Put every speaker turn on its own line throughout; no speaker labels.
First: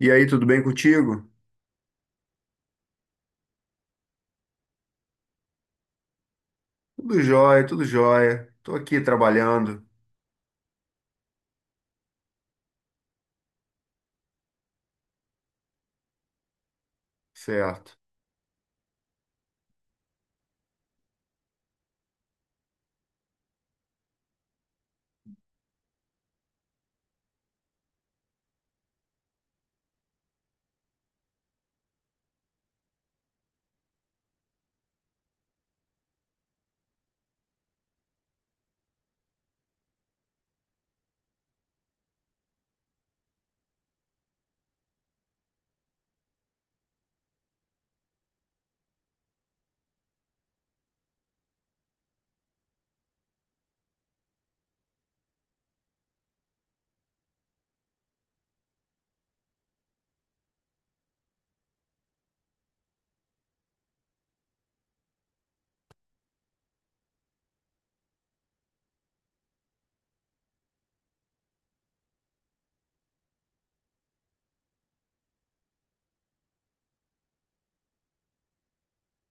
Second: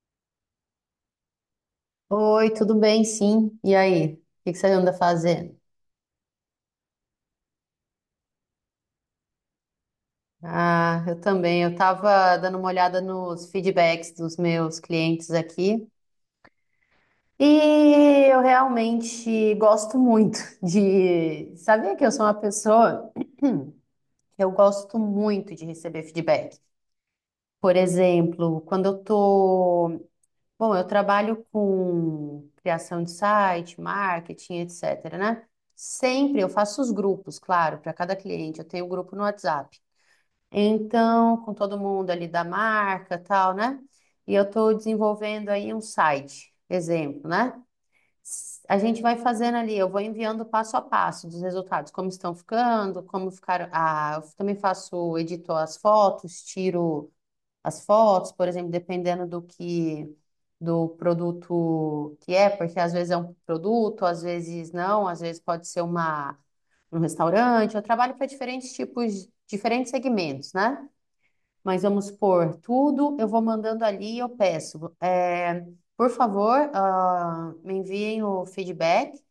E aí, tudo bem contigo?
Oi, tudo bem? Sim. E aí? O que que você anda fazendo?
Tudo jóia, tudo jóia. Tô aqui trabalhando.
Ah, eu também. Eu estava dando uma olhada nos feedbacks dos meus clientes aqui
Certo,
e eu realmente gosto muito de. Sabia que eu sou uma pessoa eu gosto muito de receber feedback. Por exemplo, quando eu tô Bom, eu trabalho com criação de site, marketing, etc, né? Sempre eu faço os grupos, claro, para cada cliente. Eu tenho um grupo no WhatsApp. Então, com todo mundo ali da marca, tal, né? E eu estou desenvolvendo aí um site, exemplo, né? A gente vai fazendo ali, eu vou enviando passo a passo dos resultados, como estão ficando, como ficaram. Ah, eu também faço, edito as fotos, tiro as fotos, por exemplo, dependendo do produto que é, porque às vezes é um produto, às vezes não, às vezes pode ser uma um restaurante. Eu trabalho para diferentes tipos, diferentes segmentos, né? Mas vamos supor, tudo eu vou mandando ali e eu peço, por favor, ah, me enviem o feedback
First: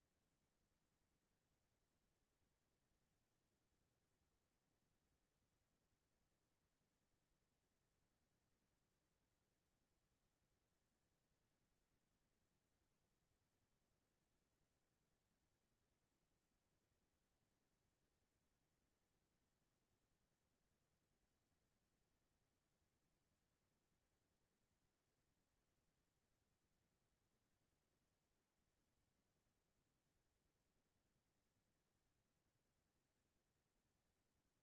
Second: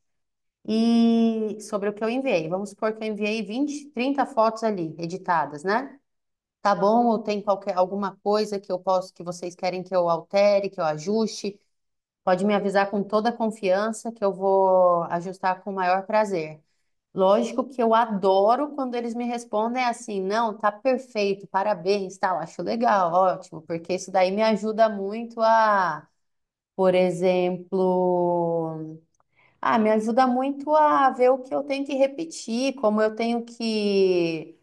e sobre o que eu enviei. Vamos supor que eu enviei 20, 30 fotos ali, editadas, né? Tá bom? Ou tem qualquer alguma coisa que eu posso que vocês querem que eu altere, que eu ajuste? Pode me avisar com toda a confiança que eu vou ajustar com o maior prazer. Lógico que eu adoro quando eles me respondem assim, não, tá perfeito, parabéns, tal, acho legal, ótimo, porque isso daí me ajuda muito a, por exemplo, ah, me ajuda muito a ver o que eu tenho que repetir, como eu tenho que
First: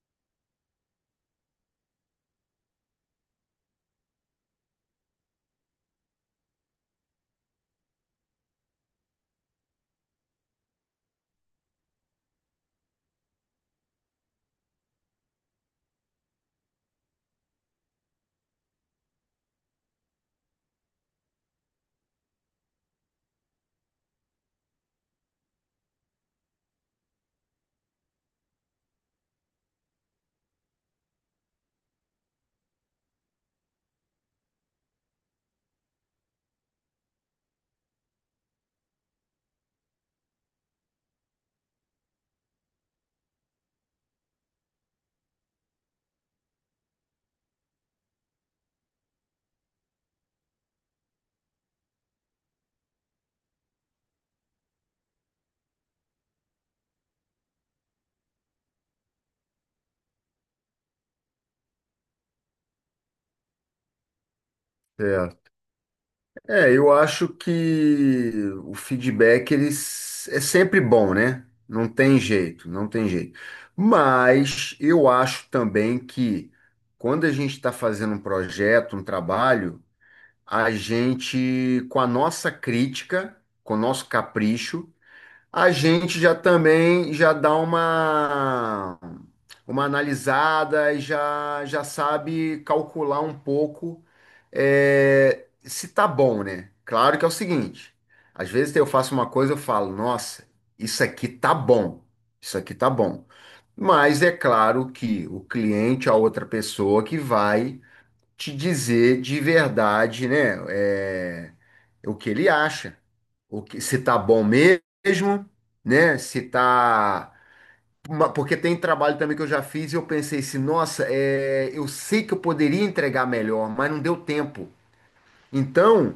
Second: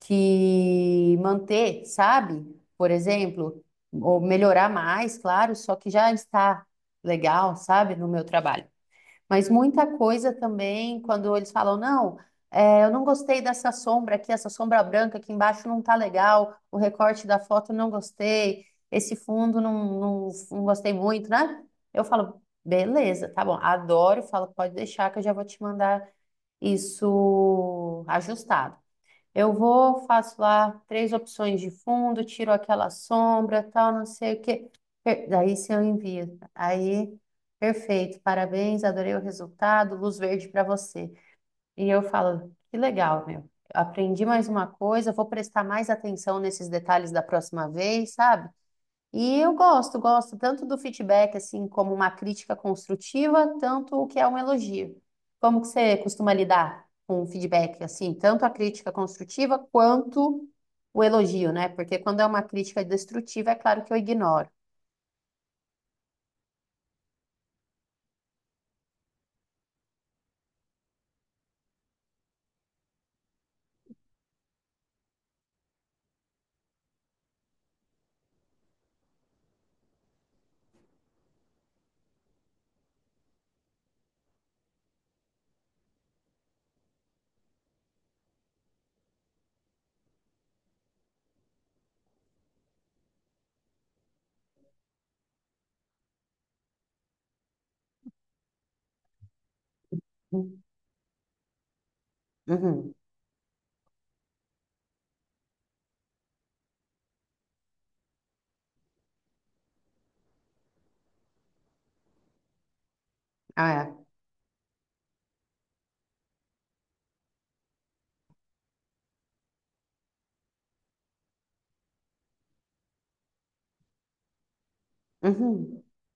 que manter, sabe? Por exemplo, ou melhorar mais, claro, só que já está legal, sabe, no meu trabalho. Mas muita coisa também, quando eles falam, não, eu não gostei dessa sombra aqui, essa sombra branca aqui embaixo não tá legal, o recorte da foto eu não gostei, esse fundo não, não, não gostei muito, né? Eu falo, beleza, tá bom, adoro, falo, pode deixar que eu já vou te mandar isso ajustado. Eu vou, faço lá três opções de fundo, tiro aquela sombra, tal, não sei o quê. Daí se eu envio, aí, perfeito, parabéns, adorei o resultado, luz verde para você. E eu falo, que legal, meu. Aprendi mais uma coisa, vou prestar mais atenção nesses detalhes da próxima vez, sabe? E eu gosto, gosto tanto do feedback assim como uma crítica construtiva, tanto o que é um elogio. Como que você costuma lidar com o feedback assim, tanto a crítica construtiva quanto o elogio, né? Porque quando é uma crítica destrutiva, é claro que eu ignoro.
certo. Eu acho que o feedback é sempre bom, né? Não tem jeito, não tem jeito. Mas eu acho também que quando a gente está fazendo um projeto, um trabalho, a gente, com a nossa crítica, com o nosso capricho, a gente já também já dá uma analisada e já sabe calcular um pouco se tá bom, né? Claro que é o seguinte, às vezes eu faço uma coisa eu falo, nossa,
Uhum.
isso aqui tá bom, isso aqui tá
Uhum.
bom. Mas é claro que o cliente, a outra pessoa que vai te dizer de verdade, né? O que ele acha, o que,
Ah,
se tá bom mesmo, né? Se tá. Porque tem trabalho também que eu já fiz e eu pensei assim, nossa, eu sei que eu poderia entregar melhor, mas não deu tempo.
é. Uhum.
Então,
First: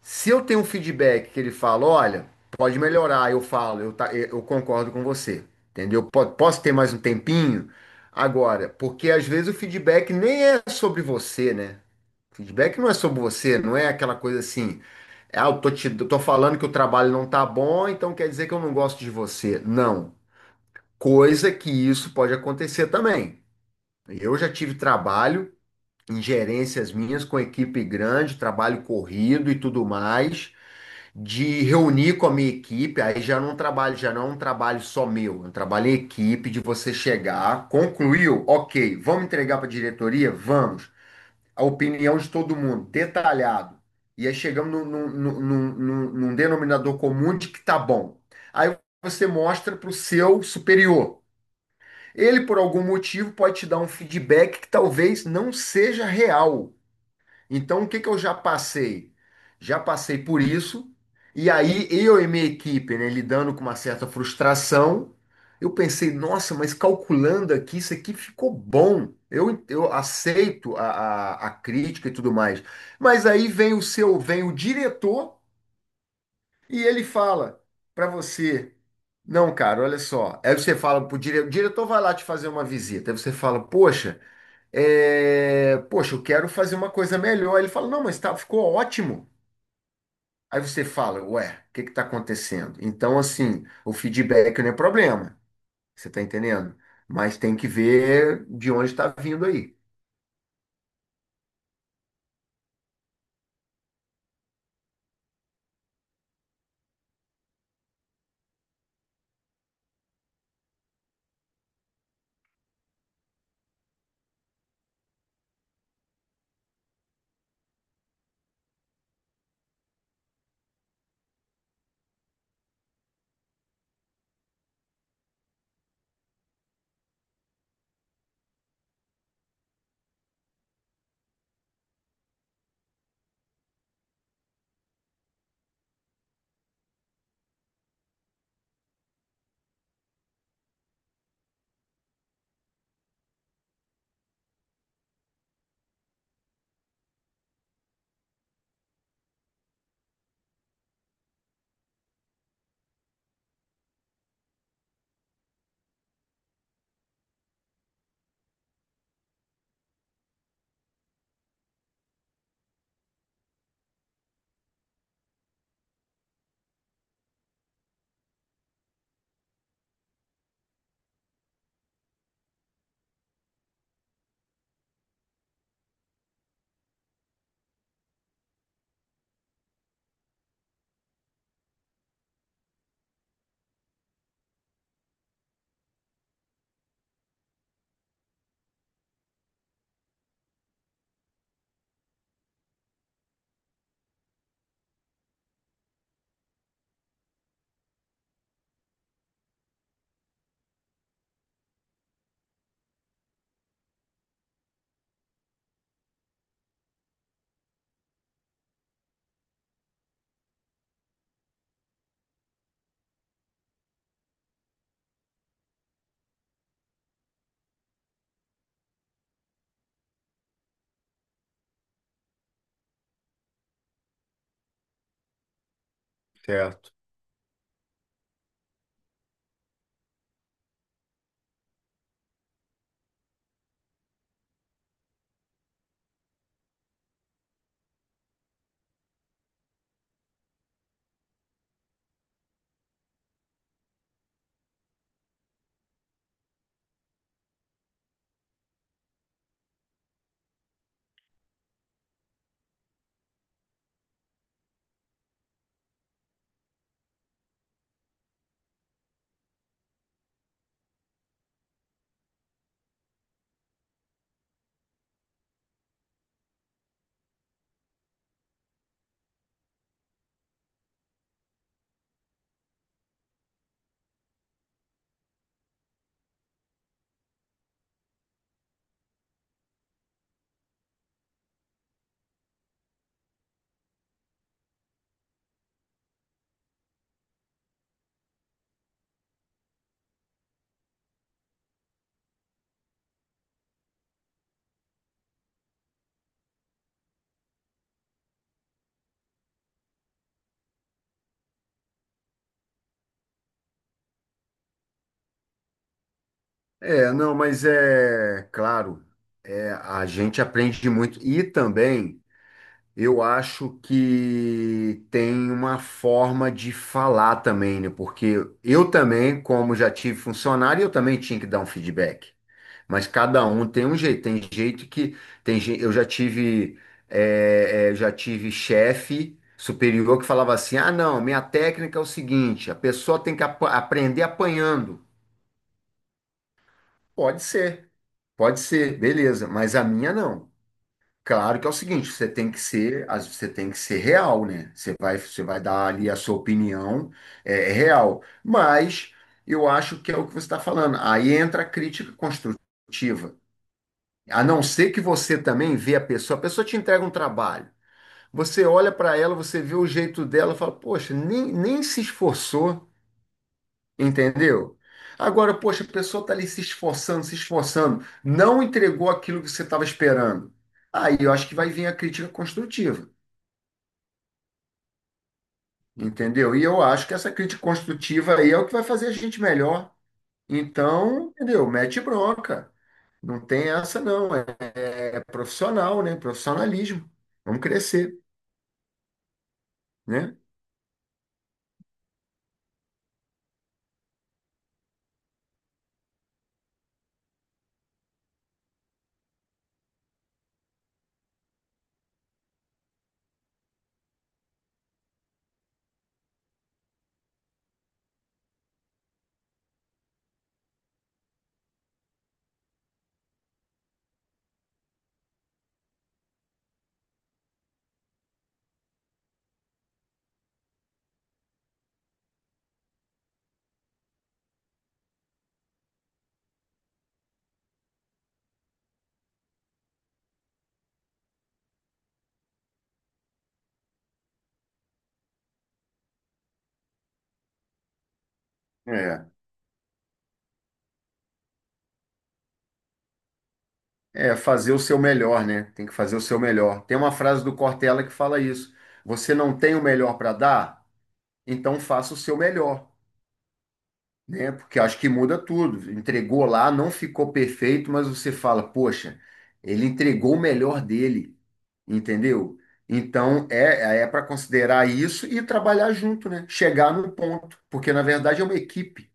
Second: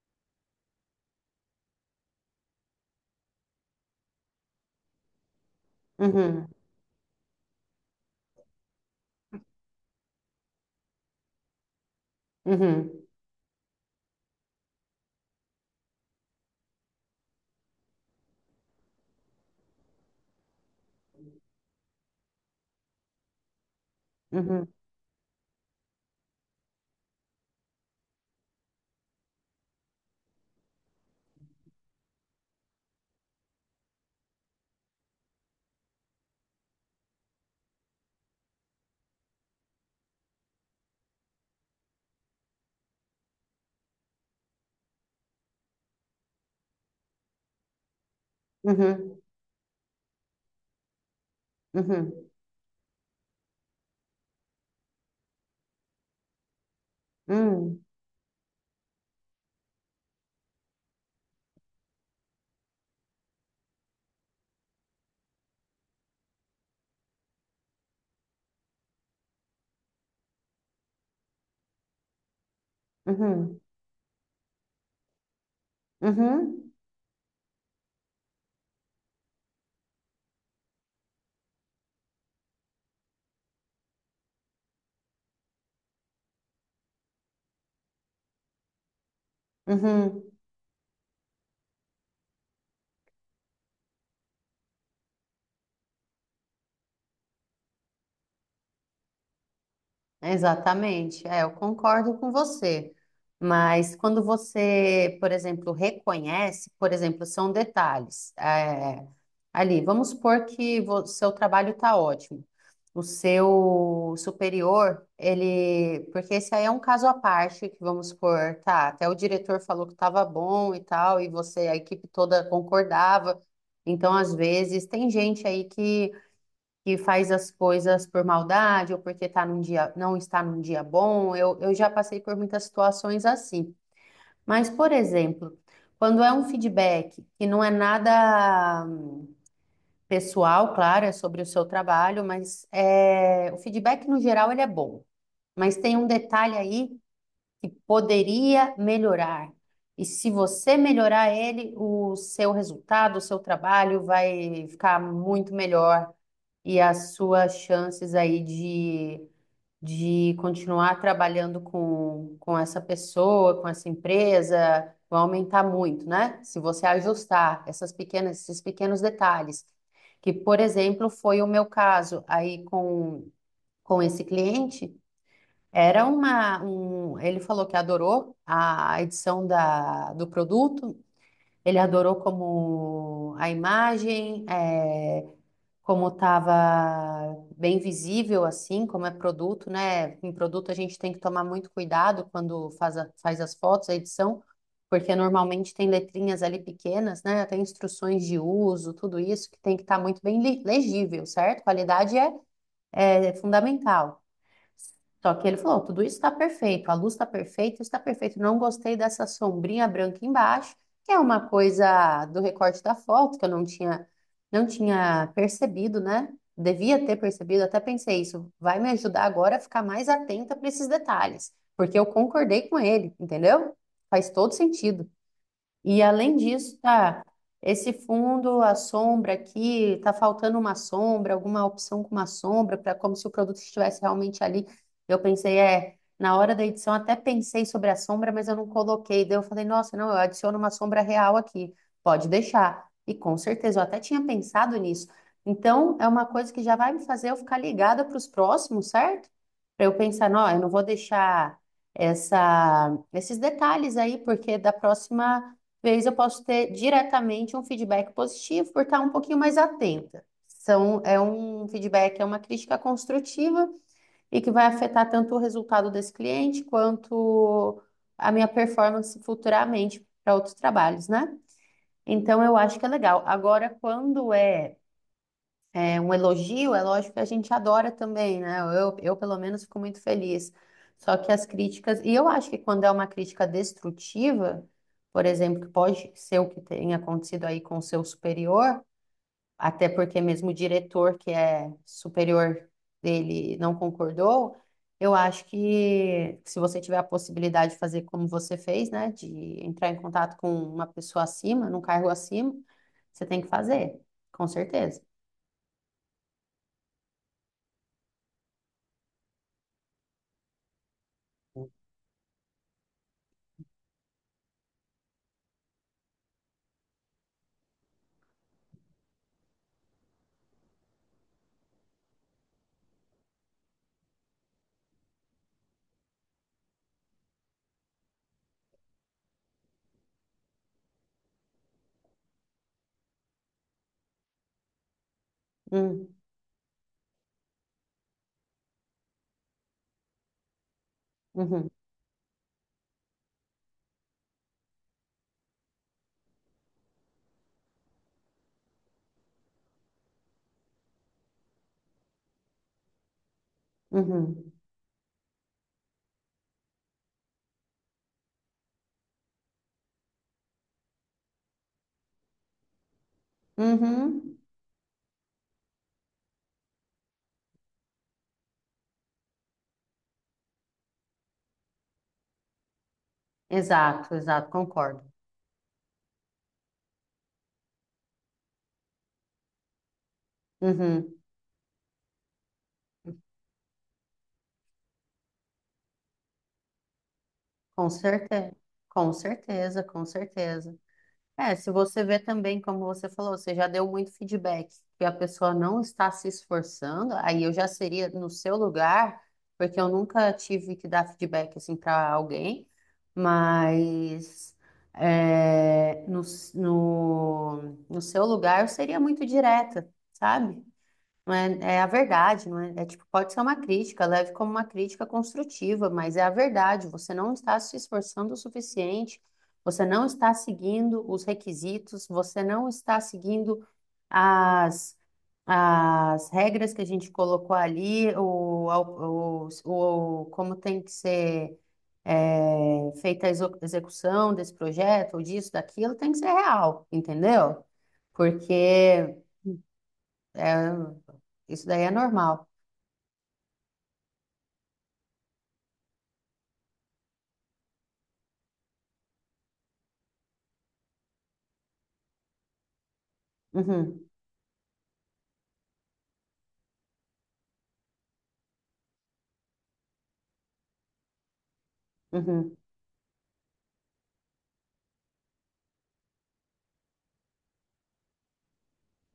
se eu tenho um feedback que ele fala, olha, pode melhorar, eu falo, eu, tá, eu concordo com você, entendeu?
Uhum.
Posso ter mais um tempinho? Agora, porque às vezes o feedback nem é sobre você, né? Feedback não
Uhum.
é sobre você, não é aquela coisa assim, ah, eu tô falando que o trabalho não tá bom, então quer dizer que eu não gosto de você. Não. Coisa que isso pode acontecer também. Eu já
Uhum.
tive trabalho em gerências minhas com equipe grande, trabalho corrido e tudo mais, de reunir com a minha equipe, aí já não trabalho, já não é um trabalho só meu, é um trabalho em equipe de você chegar, concluiu, ok, vamos entregar para a diretoria? Vamos a opinião de todo mundo, detalhado. E aí chegamos num denominador comum de que tá bom. Aí
Uhum.
você mostra para o seu superior.
Uhum.
Ele, por algum motivo, pode te dar um feedback que talvez não seja real.
Uhum.
Então, o que que eu já passei? Já passei por isso, e aí eu e minha equipe, né, lidando com uma certa frustração, eu pensei, nossa, mas calculando aqui, isso aqui ficou bom. Eu aceito a crítica e tudo mais. Mas aí
Uhum.
vem o diretor.
Uhum.
E ele fala para você, não, cara, olha só. Aí você fala pro diretor, o diretor vai lá te fazer uma visita. Aí você fala, poxa, poxa, eu quero fazer uma coisa melhor. Ele fala, não, mas tá, ficou ótimo.
Uhum.
Aí você fala, ué, o que que tá acontecendo? Então, assim, o feedback não é problema, você tá entendendo? Mas tem que ver de onde está vindo aí.
Exatamente, é, eu concordo com você. Mas quando você, por exemplo, reconhece, por exemplo, são detalhes, ali, vamos supor que o seu trabalho está ótimo. O seu superior, ele. Porque esse aí é um caso à parte, que vamos supor, tá, até o diretor falou que estava bom e tal, e você, a equipe toda concordava. Então, às vezes, tem gente aí que faz as coisas por maldade ou porque tá num dia, não está num dia bom. Eu já passei por muitas situações assim. Mas, por exemplo, quando é um feedback que não é nada pessoal, claro, é sobre o seu trabalho, mas o feedback no geral ele é bom. Mas tem um detalhe aí que poderia melhorar. E se você melhorar ele, o seu resultado, o seu trabalho vai ficar muito melhor e as suas chances aí de continuar trabalhando com essa pessoa, com essa empresa, vão aumentar muito, né? Se você ajustar essas pequenas, esses pequenos detalhes, que, por exemplo, foi o meu caso aí com esse cliente, era uma, um, ele falou que adorou a edição do produto, ele adorou como a imagem, como estava bem visível, assim, como é produto, né? Em produto a gente tem que tomar muito cuidado quando faz, faz as fotos, a edição, porque normalmente tem letrinhas ali pequenas, né? Tem instruções de uso, tudo isso que tem que estar muito bem legível, certo? Qualidade é fundamental. Só que ele falou: tudo isso está perfeito, a luz está perfeita, está perfeito. Não gostei dessa sombrinha branca embaixo, que é uma coisa do recorte da foto que eu não tinha percebido, né? Devia ter percebido, até pensei isso. Vai me ajudar agora a ficar mais atenta para esses detalhes, porque eu concordei com ele, entendeu? Faz todo sentido. E além disso,
Certo.
tá, esse fundo, a sombra aqui, tá faltando uma sombra, alguma opção com uma sombra, para como se o produto estivesse realmente ali. Eu pensei, na hora da edição até pensei sobre a sombra, mas eu não coloquei. Daí eu falei, nossa, não, eu adiciono uma sombra real aqui, pode deixar. E com certeza, eu até tinha pensado nisso. Então, é uma coisa que já vai me fazer eu ficar ligada para os próximos, certo? Para eu pensar, não, eu não vou deixar essa, esses detalhes aí, porque da próxima vez eu posso ter diretamente um feedback positivo por estar um pouquinho mais atenta. É um feedback, é uma crítica construtiva e que vai afetar tanto o resultado desse cliente quanto a minha performance futuramente para outros trabalhos, né? Então eu acho que é legal. Agora, quando é um elogio, é lógico que a gente adora também, né? Eu pelo menos fico muito feliz. Só que as críticas, e eu acho que quando é uma crítica destrutiva, por exemplo, que pode ser o que tem acontecido aí com o seu superior, até porque mesmo o diretor que é superior dele não concordou, eu acho que se você tiver a possibilidade de fazer como você fez, né, de entrar em contato com uma pessoa acima, num cargo acima, você tem que fazer, com certeza.
Não, mas é claro, a gente aprende muito. E também. Eu acho que tem uma forma de falar também, né? Porque eu também, como já tive funcionário, eu também tinha que dar um feedback. Mas cada um tem um jeito. Tem jeito que tem gente. Eu já tive já tive chefe superior que falava assim: Ah, não, minha técnica é o seguinte: a pessoa tem que aprender apanhando.
Hum,
Pode ser, pode ser, beleza. Mas a minha não. Claro que
uhum.
é o seguinte, você tem que ser real, né? Você vai dar ali a sua opinião, é real. Mas eu acho que é o que você está falando. Aí entra a crítica construtiva. A
Uhum.
não ser que você também vê a pessoa te entrega um trabalho. Você olha para ela, você vê o jeito dela, fala, poxa, nem se esforçou.
Uhum.
Entendeu? Agora, poxa, a pessoa está ali se esforçando, se esforçando, não entregou aquilo que você estava esperando. Aí eu acho que vai vir a crítica construtiva,
Exato, exato, concordo.
entendeu? E eu acho que essa crítica construtiva aí é o que vai fazer a gente melhor.
Uhum.
Então, entendeu? Mete bronca. Não tem essa, não. É profissional, né? Profissionalismo. Vamos
Com
crescer,
certeza. Com certeza, com
né?
certeza. É, se você vê também, como você falou, você já deu muito feedback, que a pessoa não está se esforçando, aí eu já seria no seu lugar, porque eu nunca tive que dar feedback assim para alguém, mas é, no, no, no seu lugar eu seria muito direta, sabe? Não é, é a verdade, não é? É tipo, pode ser uma crítica, leve como uma crítica construtiva, mas é a verdade. Você não está se esforçando o suficiente, você não está seguindo os requisitos, você não está seguindo as, as regras que a gente colocou ali, como tem que ser feita a execução desse projeto, ou disso, daquilo, tem que ser real, entendeu? Porque
É,
é, isso daí é normal.
É fazer o seu melhor, né? Tem que fazer o seu melhor. Tem uma frase do Cortella que fala isso. Você não tem o melhor para dar? Então faça o seu melhor,
Uhum,
né? Porque acho que muda tudo. Entregou lá, não ficou perfeito, mas você fala, poxa, ele entregou o melhor dele,
uhum.
entendeu? Então é para considerar isso e trabalhar junto, né? Chegar no ponto, porque na verdade é uma equipe,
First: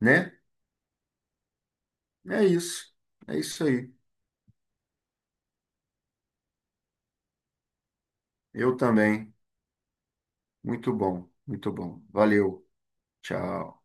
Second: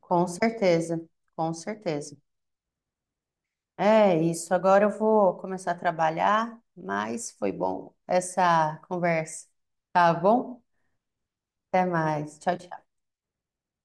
Com
né?
certeza, com certeza.
É isso. É isso aí.
É isso. Agora eu vou começar a trabalhar, mas foi bom
Eu
essa
também.
conversa. Tá bom?
Muito bom, muito
Até
bom.
mais. Tchau,
Valeu.
tchau.
Tchau.